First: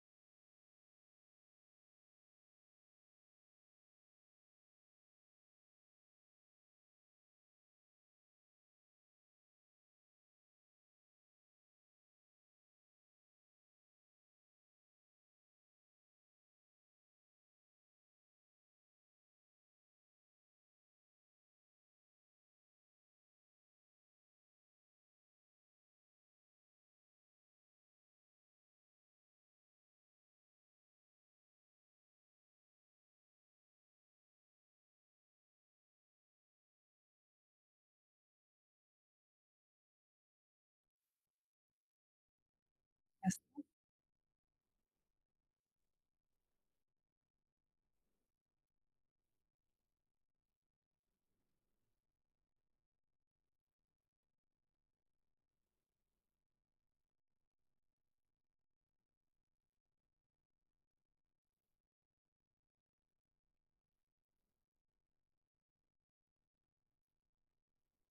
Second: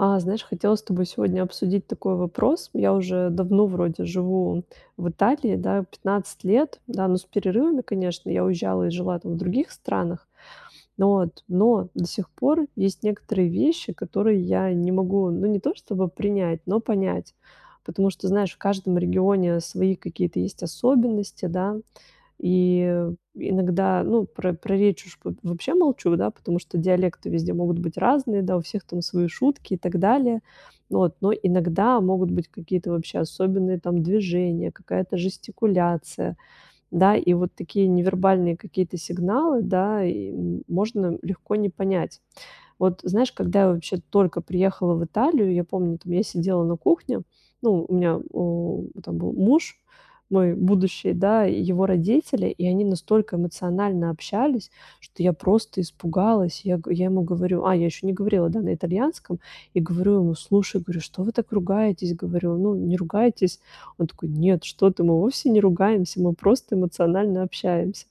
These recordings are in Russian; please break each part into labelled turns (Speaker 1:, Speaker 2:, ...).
Speaker 1: А, знаешь, хотела с тобой сегодня обсудить такой вопрос. Я уже давно вроде живу в Италии, да, 15 лет, да, но с перерывами, конечно, я уезжала и жила там в других странах. Но, вот, но до сих пор есть некоторые вещи, которые я не могу, ну не то чтобы принять, но понять. Потому что, знаешь, в каждом регионе свои какие-то есть особенности, да, и иногда, ну, про речь уж в вообще молчу, да, потому что диалекты везде могут быть разные, да, у всех там свои шутки и так далее. Вот, но иногда могут быть какие-то вообще особенные там движения, какая-то жестикуляция, да, и вот такие невербальные какие-то сигналы, да, и, можно легко не понять. Вот знаешь,
Speaker 2: Ясно,
Speaker 1: когда я вообще только приехала в Италию, я помню, там я сидела на кухне, ну, у меня там был муж, мой будущий, да, и его родители, и они настолько эмоционально общались, что я просто испугалась. Я ему говорю, а, я еще не говорила, да, на итальянском, и говорю ему, слушай, говорю, что вы так ругаетесь? Говорю, ну, не ругайтесь. Он такой, нет, что ты, мы вовсе не ругаемся, мы просто эмоционально общаемся.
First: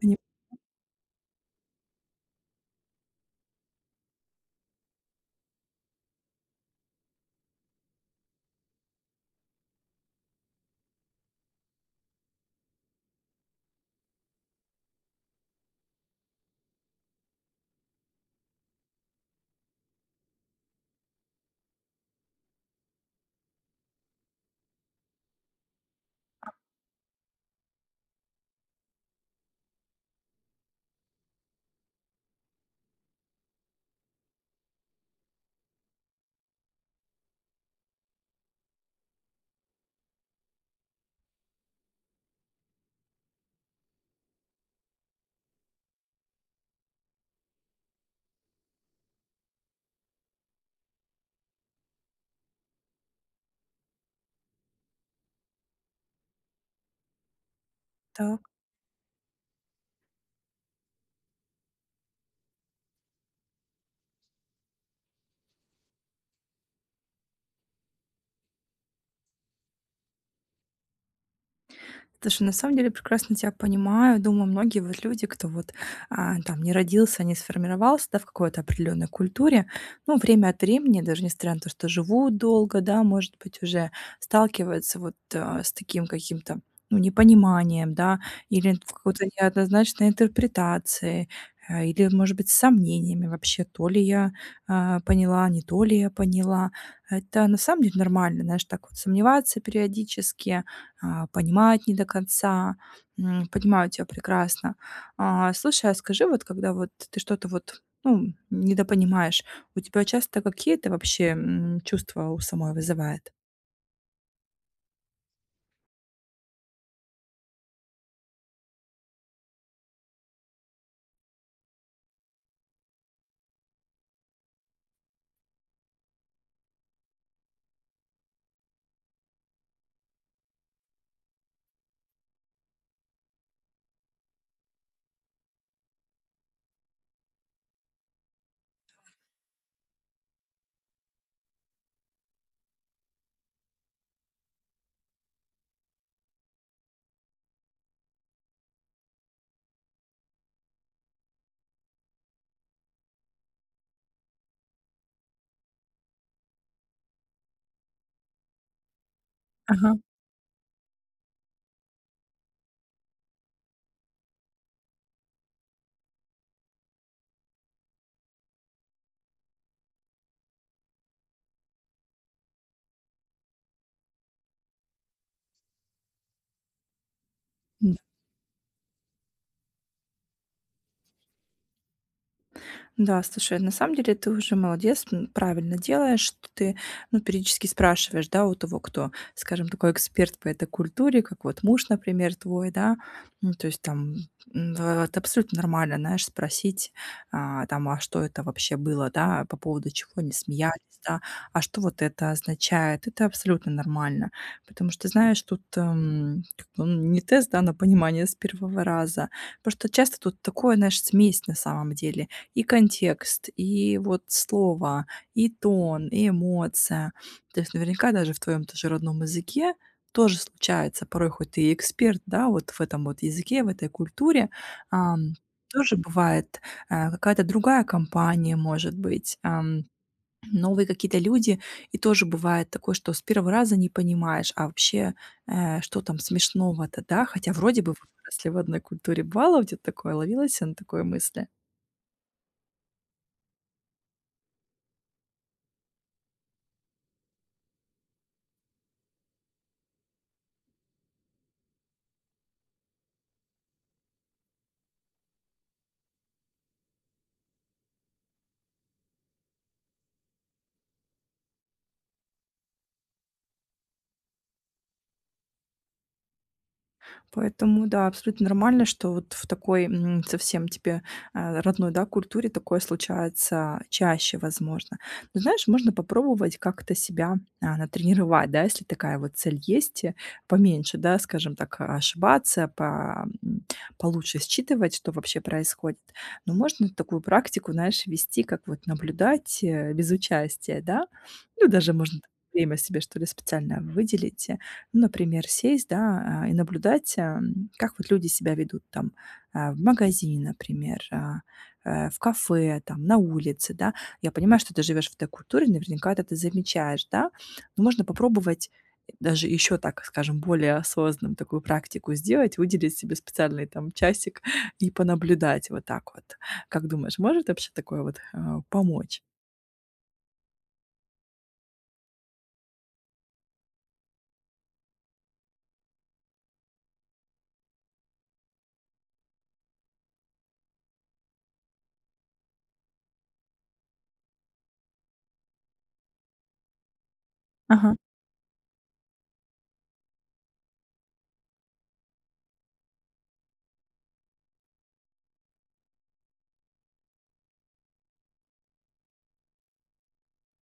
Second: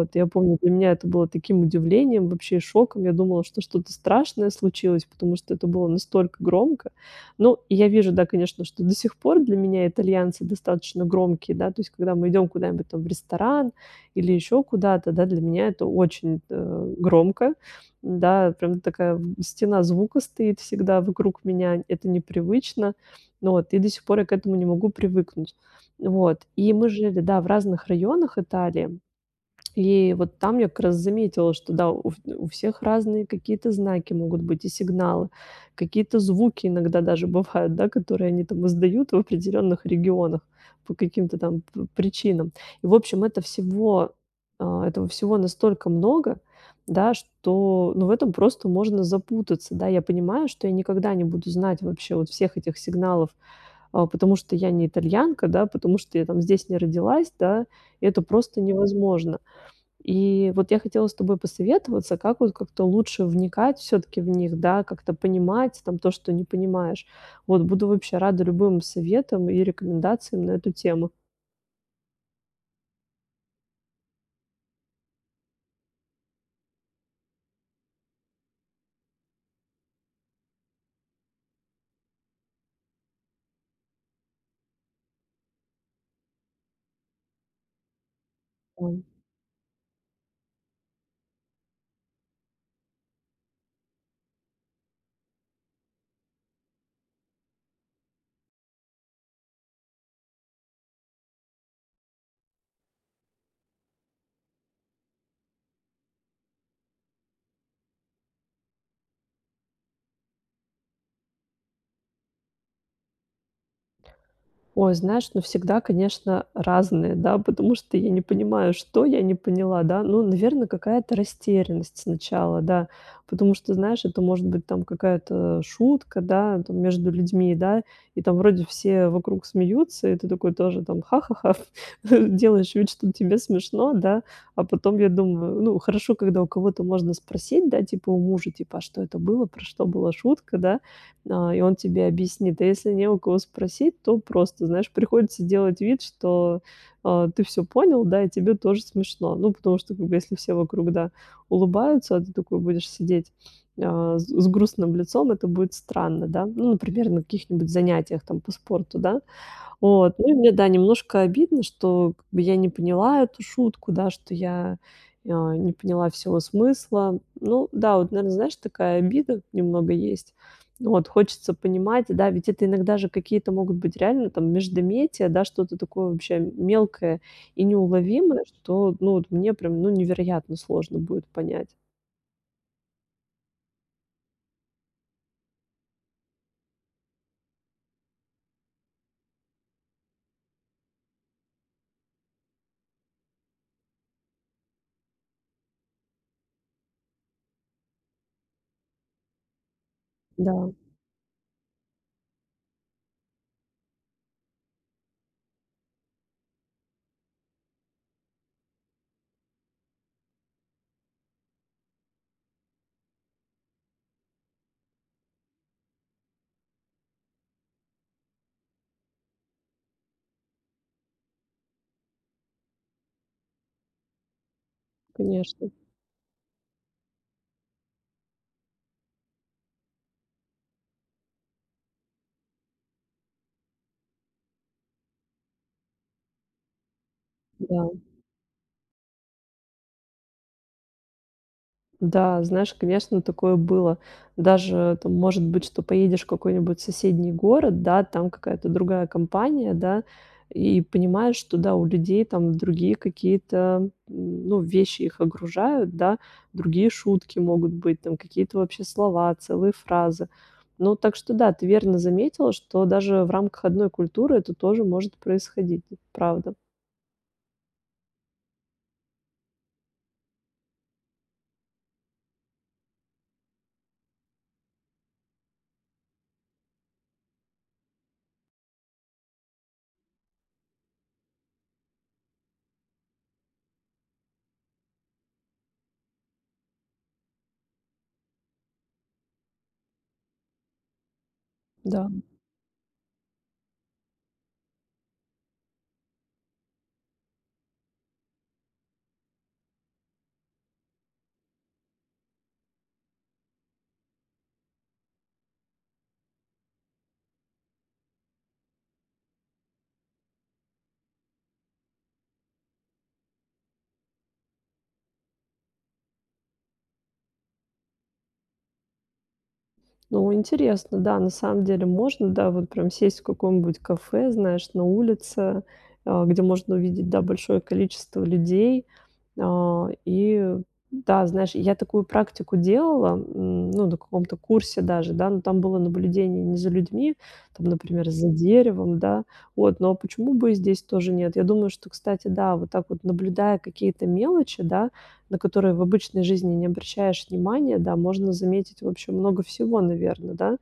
Speaker 2: пони
Speaker 1: я помню, для меня это было таким удивлением, вообще шоком. Я думала, что что-то страшное случилось, потому что это было настолько громко. Ну, и я вижу, да, конечно, что до сих пор для меня итальянцы достаточно громкие, да, то есть когда мы идем куда-нибудь там в ресторан или еще куда-то, да, для меня это очень громко, да, прям такая стена звука стоит всегда вокруг меня, это непривычно, ну вот, и до сих пор я к этому не могу привыкнуть. Вот, и мы жили, да, в разных районах Италии, и вот там я как раз заметила, что да, у всех разные какие-то знаки могут быть и сигналы, какие-то звуки иногда даже бывают, да, которые они там издают в определенных регионах по каким-то там п причинам. И, в общем, этого всего настолько много, да, что, ну, в этом просто можно запутаться, да. Я понимаю, что я никогда не буду знать вообще вот всех этих сигналов, а, потому что я не итальянка, да, потому что я там здесь не родилась, да, и это
Speaker 2: так.
Speaker 1: просто невозможно. И вот я хотела с тобой посоветоваться, как вот как-то лучше вникать все таки в них, да, как-то понимать там то, что не понимаешь. Вот буду вообще рада любым советам и рекомендациям на эту тему.
Speaker 2: Слушай, на самом деле прекрасно тебя понимаю. Думаю, многие вот люди, кто вот, там не родился, не сформировался, да, в какой-то определенной культуре, ну, время от времени, даже несмотря на то, что живут долго, да, может быть, уже сталкиваются вот, с таким каким-то, ну, непониманием, да, или в какой-то неоднозначной интерпретации, или, может быть, с сомнениями вообще, то ли я, поняла, не то ли я поняла. Это на самом деле нормально, знаешь, так вот сомневаться периодически, понимает не до конца. Понимаю тебя прекрасно. Слушай, а скажи, вот когда вот ты что-то вот, ну, недопонимаешь, у тебя часто какие-то вообще, чувства у самой вызывает?
Speaker 1: Ой, знаешь, ну, всегда, конечно, разные, да, потому что я не понимаю, что я не поняла, да. Ну, наверное, какая-то растерянность сначала, да, потому что, знаешь, это может быть там какая-то шутка, да, там между людьми, да, и там вроде все вокруг смеются, и ты такой тоже там ха-ха-ха, делаешь вид, что тебе смешно, да. А потом я думаю, ну, хорошо, когда у кого-то можно спросить, да, типа у мужа, типа: "А что это было? Про что была шутка?" Да. А, и он тебе объяснит. А если не у кого спросить, то просто, знаешь, приходится делать вид, что, ты все понял, да, и тебе тоже смешно. Ну, потому что, как бы, если все вокруг, да, улыбаются, а ты такой будешь сидеть, а, с грустным лицом, это будет странно, да. Ну, например, на каких-нибудь занятиях там по спорту, да,
Speaker 2: Ага.
Speaker 1: вот. Ну и мне, да, немножко обидно, что как бы я не поняла эту шутку, да, что я, не поняла всего смысла. Ну да, вот, наверное, знаешь, такая обида немного есть. Ну вот, хочется понимать, да, ведь это иногда же какие-то могут быть реально там междометия, да, что-то такое вообще мелкое и неуловимое, что, ну, вот мне прям, ну, невероятно сложно будет понять.
Speaker 2: Да, слушай, на самом деле ты уже молодец, правильно делаешь, что ты, ну, периодически спрашиваешь, да, у того, кто, скажем, такой эксперт по этой культуре, как вот муж, например, твой, да, ну, то есть там это абсолютно нормально, знаешь, спросить, там, а что это вообще было, да, по поводу чего они
Speaker 1: Да,
Speaker 2: смеялись, да, а что вот это означает, это абсолютно нормально, потому что, знаешь, тут как бы, не тест, да, на понимание с первого раза, потому что часто тут такое, знаешь, смесь на самом деле, и контекст, и вот слово, и тон, и эмоция. То есть наверняка даже в твоем тоже родном языке тоже случается, порой хоть ты и эксперт, да, вот в этом вот языке, в этой культуре, ам,
Speaker 1: конечно,
Speaker 2: тоже бывает, какая-то другая компания, может быть, новые какие-то люди, и тоже бывает такое, что с первого раза не понимаешь, а вообще, что там смешного-то, да, хотя вроде
Speaker 1: да.
Speaker 2: бы вы выросли в одной культуре. Бывало у тебя такое, ловилась на такой мысли?
Speaker 1: Да, знаешь, конечно, такое было. Даже там, может быть, что поедешь в какой-нибудь соседний город, да, там какая-то другая компания, да, и понимаешь, что, да, у людей там другие какие-то, ну, вещи их огружают, да, другие шутки могут быть, там какие-то вообще слова, целые фразы. Ну, так что да, ты верно заметила, что даже в рамках одной культуры это тоже может происходить, правда,
Speaker 2: Поэтому да, абсолютно нормально, что вот в такой, совсем тебе, родной, да, культуре такое случается чаще, возможно. Но знаешь, можно попробовать как-то себя, натренировать, да, если такая вот цель есть, поменьше, да, скажем так, ошибаться, получше считывать, что вообще происходит. Но можно такую практику, знаешь, вести, как вот наблюдать, без участия, да. Ну, даже
Speaker 1: да.
Speaker 2: можно время себе, что ли, специально выделить. Ну, например, сесть, да, и наблюдать, как вот люди себя ведут там, в магазине, например, в кафе, там, на улице, да. Я понимаю, что ты живешь в этой культуре, наверняка это ты замечаешь, да. Но можно попробовать даже еще так, скажем, более осознанную такую практику сделать, выделить себе специальный там часик и понаблюдать вот так вот. Как думаешь, может вообще такое вот, помочь?
Speaker 1: Ну, интересно, да, на самом деле можно, да, вот прям сесть в каком-нибудь кафе, знаешь, на улице, а, где можно увидеть, да, большое количество людей. А, и да, знаешь, я такую практику делала, ну, на каком-то курсе даже, да, но там было наблюдение не за людьми, там,
Speaker 2: Ага.
Speaker 1: например, за деревом, да, вот, но почему бы и здесь тоже нет? Я думаю, что, кстати, да, вот так вот наблюдая какие-то мелочи, да, на которые в обычной жизни не обращаешь внимания, да, можно заметить вообще много всего, наверное, да.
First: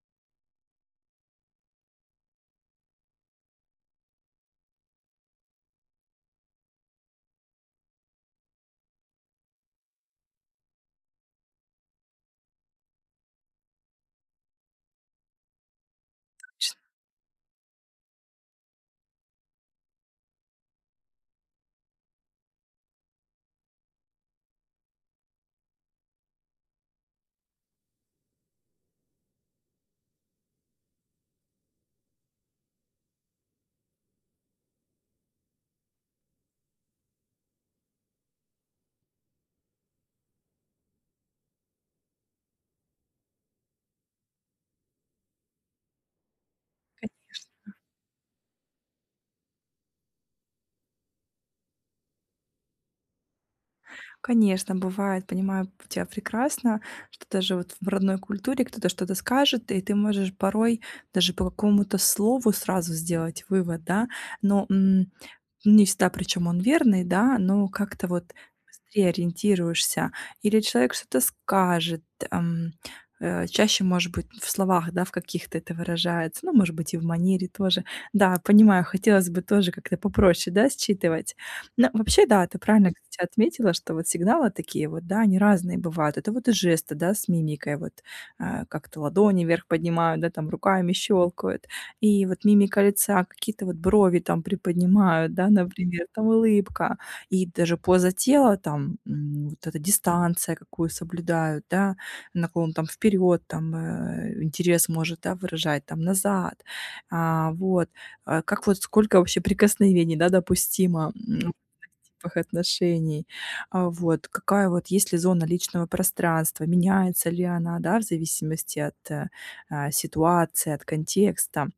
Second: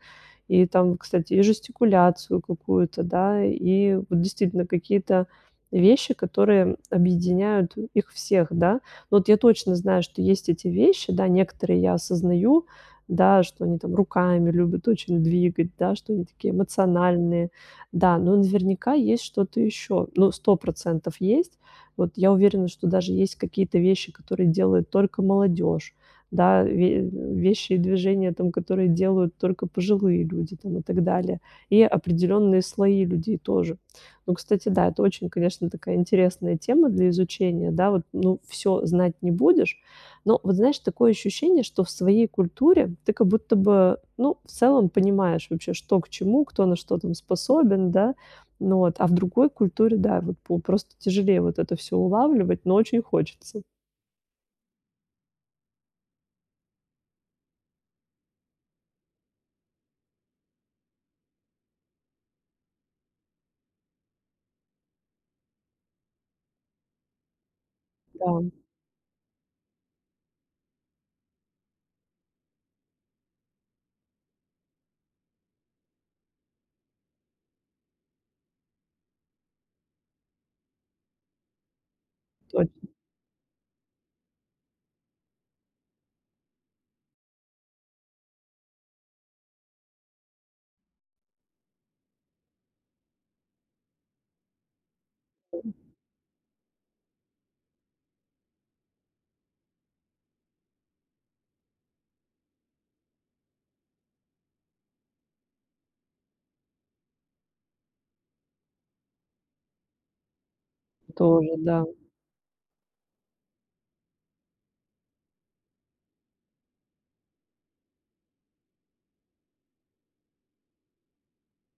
Speaker 1: И там, кстати, и жестикуляцию какую-то, да, и вот действительно какие-то вещи, которые объединяют их всех, да. Но вот я точно знаю, что есть эти вещи, да, некоторые я осознаю, да, что они там руками любят очень двигать, да, что они такие
Speaker 2: Точно.
Speaker 1: эмоциональные, да, но наверняка есть что-то еще, ну, сто процентов есть. Вот я уверена, что даже есть какие-то вещи, которые делает только молодежь, да, ве вещи и движения, там, которые делают только пожилые люди, там, и так далее, и определенные слои людей тоже. Ну, кстати, да, это очень, конечно, такая интересная тема для изучения, да, вот, ну, все знать не будешь, но вот, знаешь, такое ощущение, что в своей культуре ты как будто бы, ну, в целом понимаешь вообще, что к чему, кто на что там способен, да, ну вот, а в другой культуре, да, вот по просто тяжелее вот это все улавливать, но очень хочется.
Speaker 2: Конечно, бывает, понимаю тебя прекрасно, что даже вот в родной культуре кто-то что-то скажет, и ты можешь порой даже по какому-то слову сразу сделать вывод, да. Но не всегда, причем он верный, да, но как-то
Speaker 1: Да,
Speaker 2: вот быстрее ориентируешься. Или человек что-то скажет, ам, чаще, может быть, в словах, да, в каких-то это выражается, ну, может быть, и в манере тоже. Да, понимаю, хотелось бы тоже как-то попроще, да, считывать. Но вообще, да, ты
Speaker 1: точно,
Speaker 2: правильно, кстати, отметила, что вот сигналы такие вот, да, они разные бывают. Это вот и жесты, да, с мимикой, как-то ладони вверх поднимают, да, там руками щелкают. И вот мимика лица, какие-то вот брови там приподнимают, да, например, там улыбка, и даже поза тела, там, вот эта дистанция, какую соблюдают, да, наклон там вперед, там, интерес может, да, выражать, там, назад. А, вот. А, как вот, сколько вообще прикосновений, да, допустимо,
Speaker 1: тоже, да,
Speaker 2: типах отношений. А, вот. Какая вот, есть ли зона личного пространства, меняется ли она, да, в зависимости от, ситуации, от контекста.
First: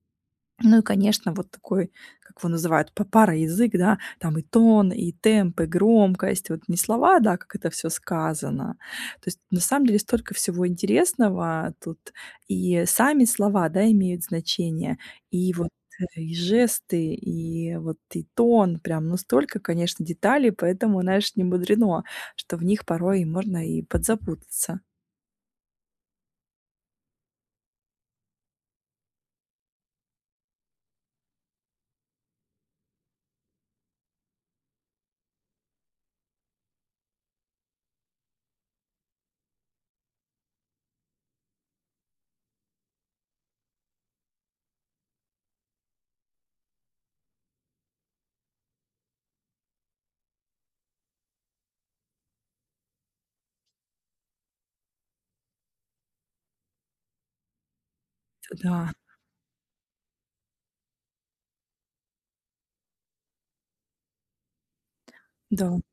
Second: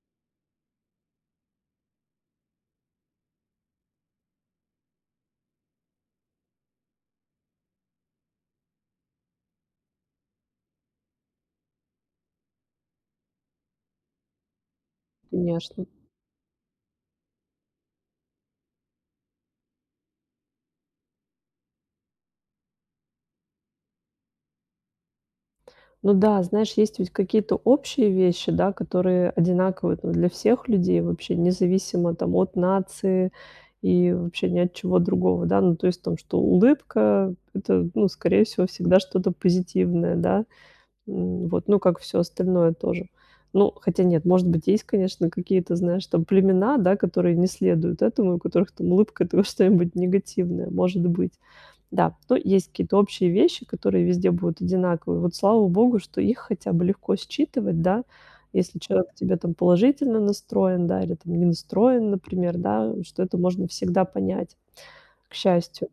Speaker 2: Ну и, конечно, вот такой, как его называют, пароязык, да, там и тон, и темп, и громкость, вот не слова, да, как это все сказано. То есть на самом деле столько всего интересного тут, и сами слова, да, имеют значение, и вот
Speaker 1: конечно.
Speaker 2: э, и жесты, и вот и тон, прям, ну столько, конечно, деталей, поэтому, знаешь, не мудрено, что в них порой можно и подзапутаться.
Speaker 1: Ну да, знаешь, есть ведь какие-то общие вещи, да, которые одинаковые там для всех людей вообще, независимо там от нации и вообще ни от чего другого, да. Ну, то есть там, что улыбка- это, ну, скорее всего, всегда что-то позитивное, да. Вот, ну, как все остальное тоже. Ну, хотя нет, может быть, есть, конечно, какие-то, знаешь, там племена, да, которые не следуют этому, у которых там улыбка- это что-нибудь негативное, может быть. Да, но есть какие-то общие вещи, которые везде будут одинаковые. Вот слава богу, что их хотя бы легко считывать, да. Если
Speaker 2: Да,
Speaker 1: человек к тебе там положительно настроен, да, или там не настроен, например, да, что это можно всегда понять, к
Speaker 2: да.
Speaker 1: счастью.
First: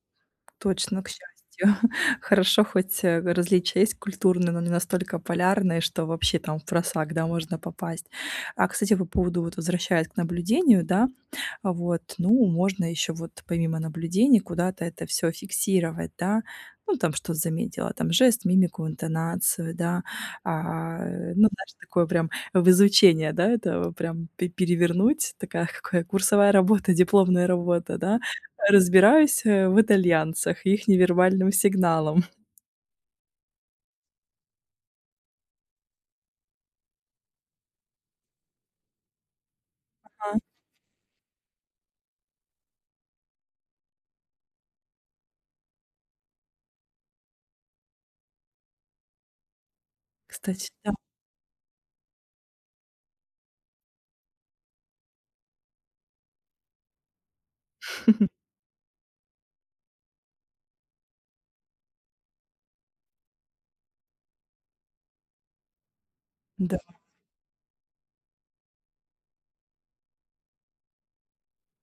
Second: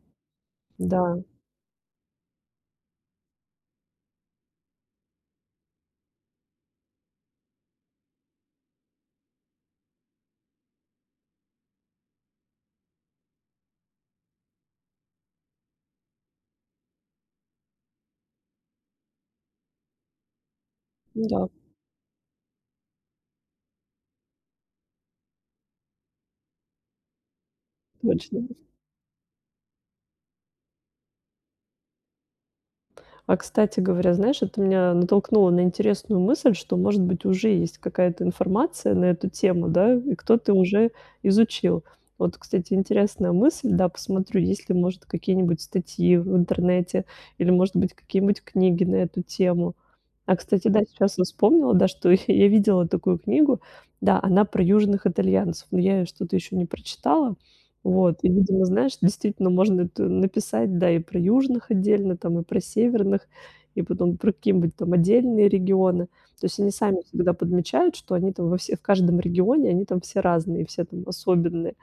Speaker 2: Точно, к
Speaker 1: Да,
Speaker 2: счастью. Хорошо, хоть, различия есть культурные, но не настолько полярные, что вообще там в просак, да, можно попасть. А, кстати, по поводу, вот возвращаясь к наблюдению, да, а вот, ну, можно еще вот помимо наблюдений куда-то это все фиксировать, да. Ну, там что заметила, там жест, мимику, интонацию, да. Ну,
Speaker 1: да,
Speaker 2: знаешь, такое прям в изучение, да, это прям пе перевернуть, такая какая курсовая работа, дипломная работа, да.
Speaker 1: точно.
Speaker 2: Разбираюсь, в итальянцах, их невербальным сигналом.
Speaker 1: А, кстати говоря, знаешь, это меня натолкнуло на интересную мысль, что, может быть, уже есть какая-то информация на эту тему, да, и
Speaker 2: А,
Speaker 1: кто-то уже изучил. Вот, кстати, интересная мысль, да, посмотрю, есть ли, может, какие-нибудь статьи в интернете или, может быть, какие-нибудь книги на эту тему. А, кстати,
Speaker 2: кстати,
Speaker 1: да,
Speaker 2: да.
Speaker 1: сейчас я вспомнила, да, что я видела такую книгу, да, она про южных итальянцев, но я ее что-то еще не прочитала, вот, и, видимо, знаешь, действительно можно это написать, да, и про южных отдельно, там, и про северных, и потом про какие-нибудь там отдельные регионы. То есть они
Speaker 2: Да.
Speaker 1: сами всегда подмечают, что они там во все в каждом регионе, они там все разные, все там особенные.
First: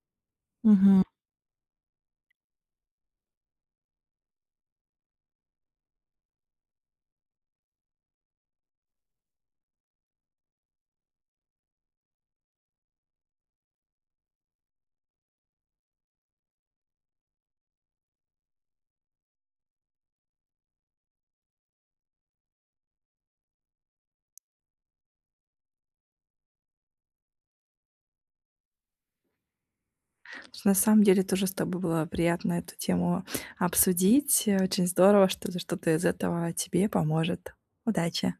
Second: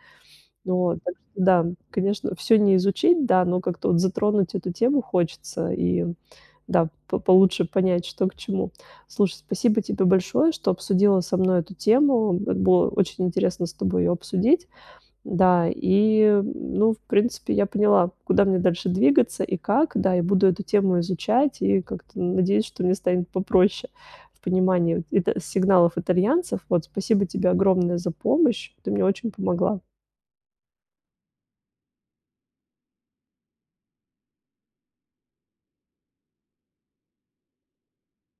Speaker 1: Вот,
Speaker 2: Мгм.
Speaker 1: так что да, конечно, все не изучить, да, но как-то вот затронуть эту тему хочется и, да, по получше понять, что к чему. Слушай, спасибо тебе большое, что обсудила со мной эту тему. Было очень интересно с тобой ее обсудить. Да, и, ну, в принципе, я поняла, куда мне дальше двигаться и как. Да, и буду эту тему изучать и как-то надеюсь, что мне станет попроще в понимании вот ита сигналов итальянцев. Вот, спасибо тебе огромное за помощь. Ты мне очень помогла.
Speaker 2: Слушай, на самом деле тоже с тобой было приятно эту тему обсудить. Очень здорово, что что-то из этого тебе поможет. Удачи!